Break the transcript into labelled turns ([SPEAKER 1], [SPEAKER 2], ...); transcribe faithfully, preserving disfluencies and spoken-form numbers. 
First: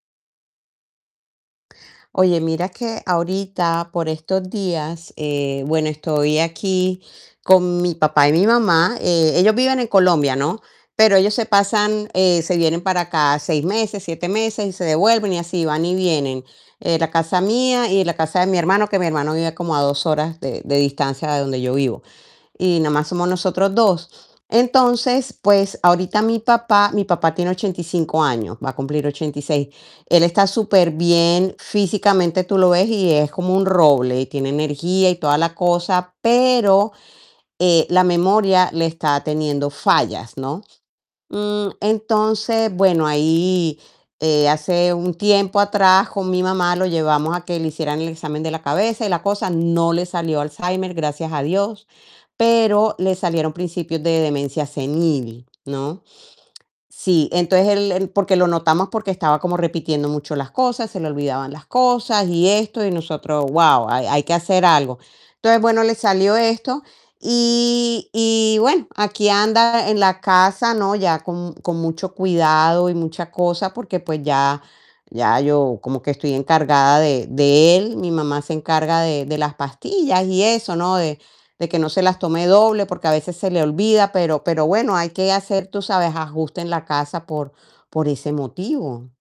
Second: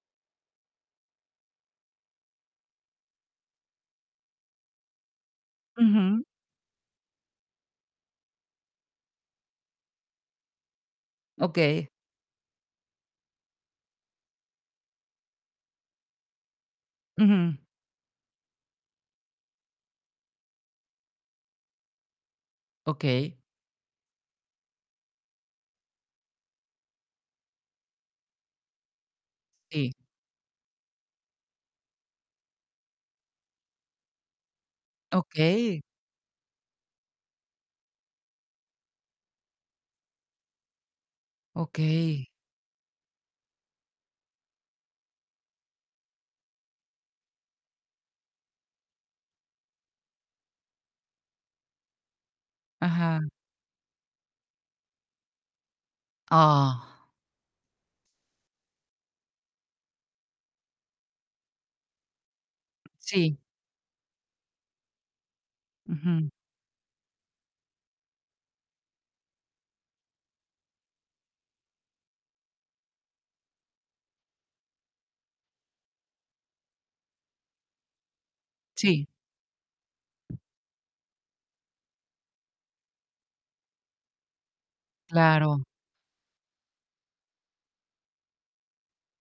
[SPEAKER 1] Oye, mira que ahorita, por estos días, eh, bueno,
[SPEAKER 2] Ujú.
[SPEAKER 1] estoy aquí con mi papá y mi mamá. Eh, ellos viven en Colombia, ¿no? Pero ellos se
[SPEAKER 2] Okey.
[SPEAKER 1] pasan, eh, se vienen para acá seis meses, siete meses y se devuelven y así, van y vienen, eh, la casa
[SPEAKER 2] Ujú.
[SPEAKER 1] mía y la casa de mi hermano, que mi hermano vive como a dos horas de de distancia de donde yo vivo, y nomás somos
[SPEAKER 2] Okey.
[SPEAKER 1] nosotros dos. Entonces, pues, ahorita mi papá mi papá tiene ochenta y cinco años, va a cumplir ochenta y seis,
[SPEAKER 2] Sí.
[SPEAKER 1] él está superbién, físicamente tú lo ves y es como un roble, y tiene energía y toda la
[SPEAKER 2] Okey.
[SPEAKER 1] cosa pero, eh, la memoria le está teniendo fallas, ¿no? Mm,
[SPEAKER 2] Okey.
[SPEAKER 1] entonces, bueno ahí, eh, hace un tiempo atrás con mi mamá lo llevamos a que le hicieran el examen de la cabeza y la cosa, no le salió Alzheimer, gracias a Dios, pero le
[SPEAKER 2] Ajá.
[SPEAKER 1] salieron principios de demencia senil, ¿no?
[SPEAKER 2] Ah.
[SPEAKER 1] Sí, entonces él él, porque lo notamos porque estaba como repitiendo mucho las cosas, se le olvidaban las cosas y esto, y
[SPEAKER 2] Sí.
[SPEAKER 1] nosotros: "Guau", hay hay que hacer algo. Entonces bueno, le
[SPEAKER 2] Ujú.
[SPEAKER 1] salió esto, y y bueno, aquí anda en la casa, ¿no? Ya con con mucho cuidado y mucha cosa, porque, pues, ya ya yo como que estoy encargada de de él, mi mamá se encarga
[SPEAKER 2] Sí.
[SPEAKER 1] de de las pastillas y eso, ¿no? De de que no se las tome doble, porque a veces se le olvida, pero pero bueno, hay que
[SPEAKER 2] Claro.
[SPEAKER 1] hacer, tú sabes, ajuste en la casa por por ese motivo.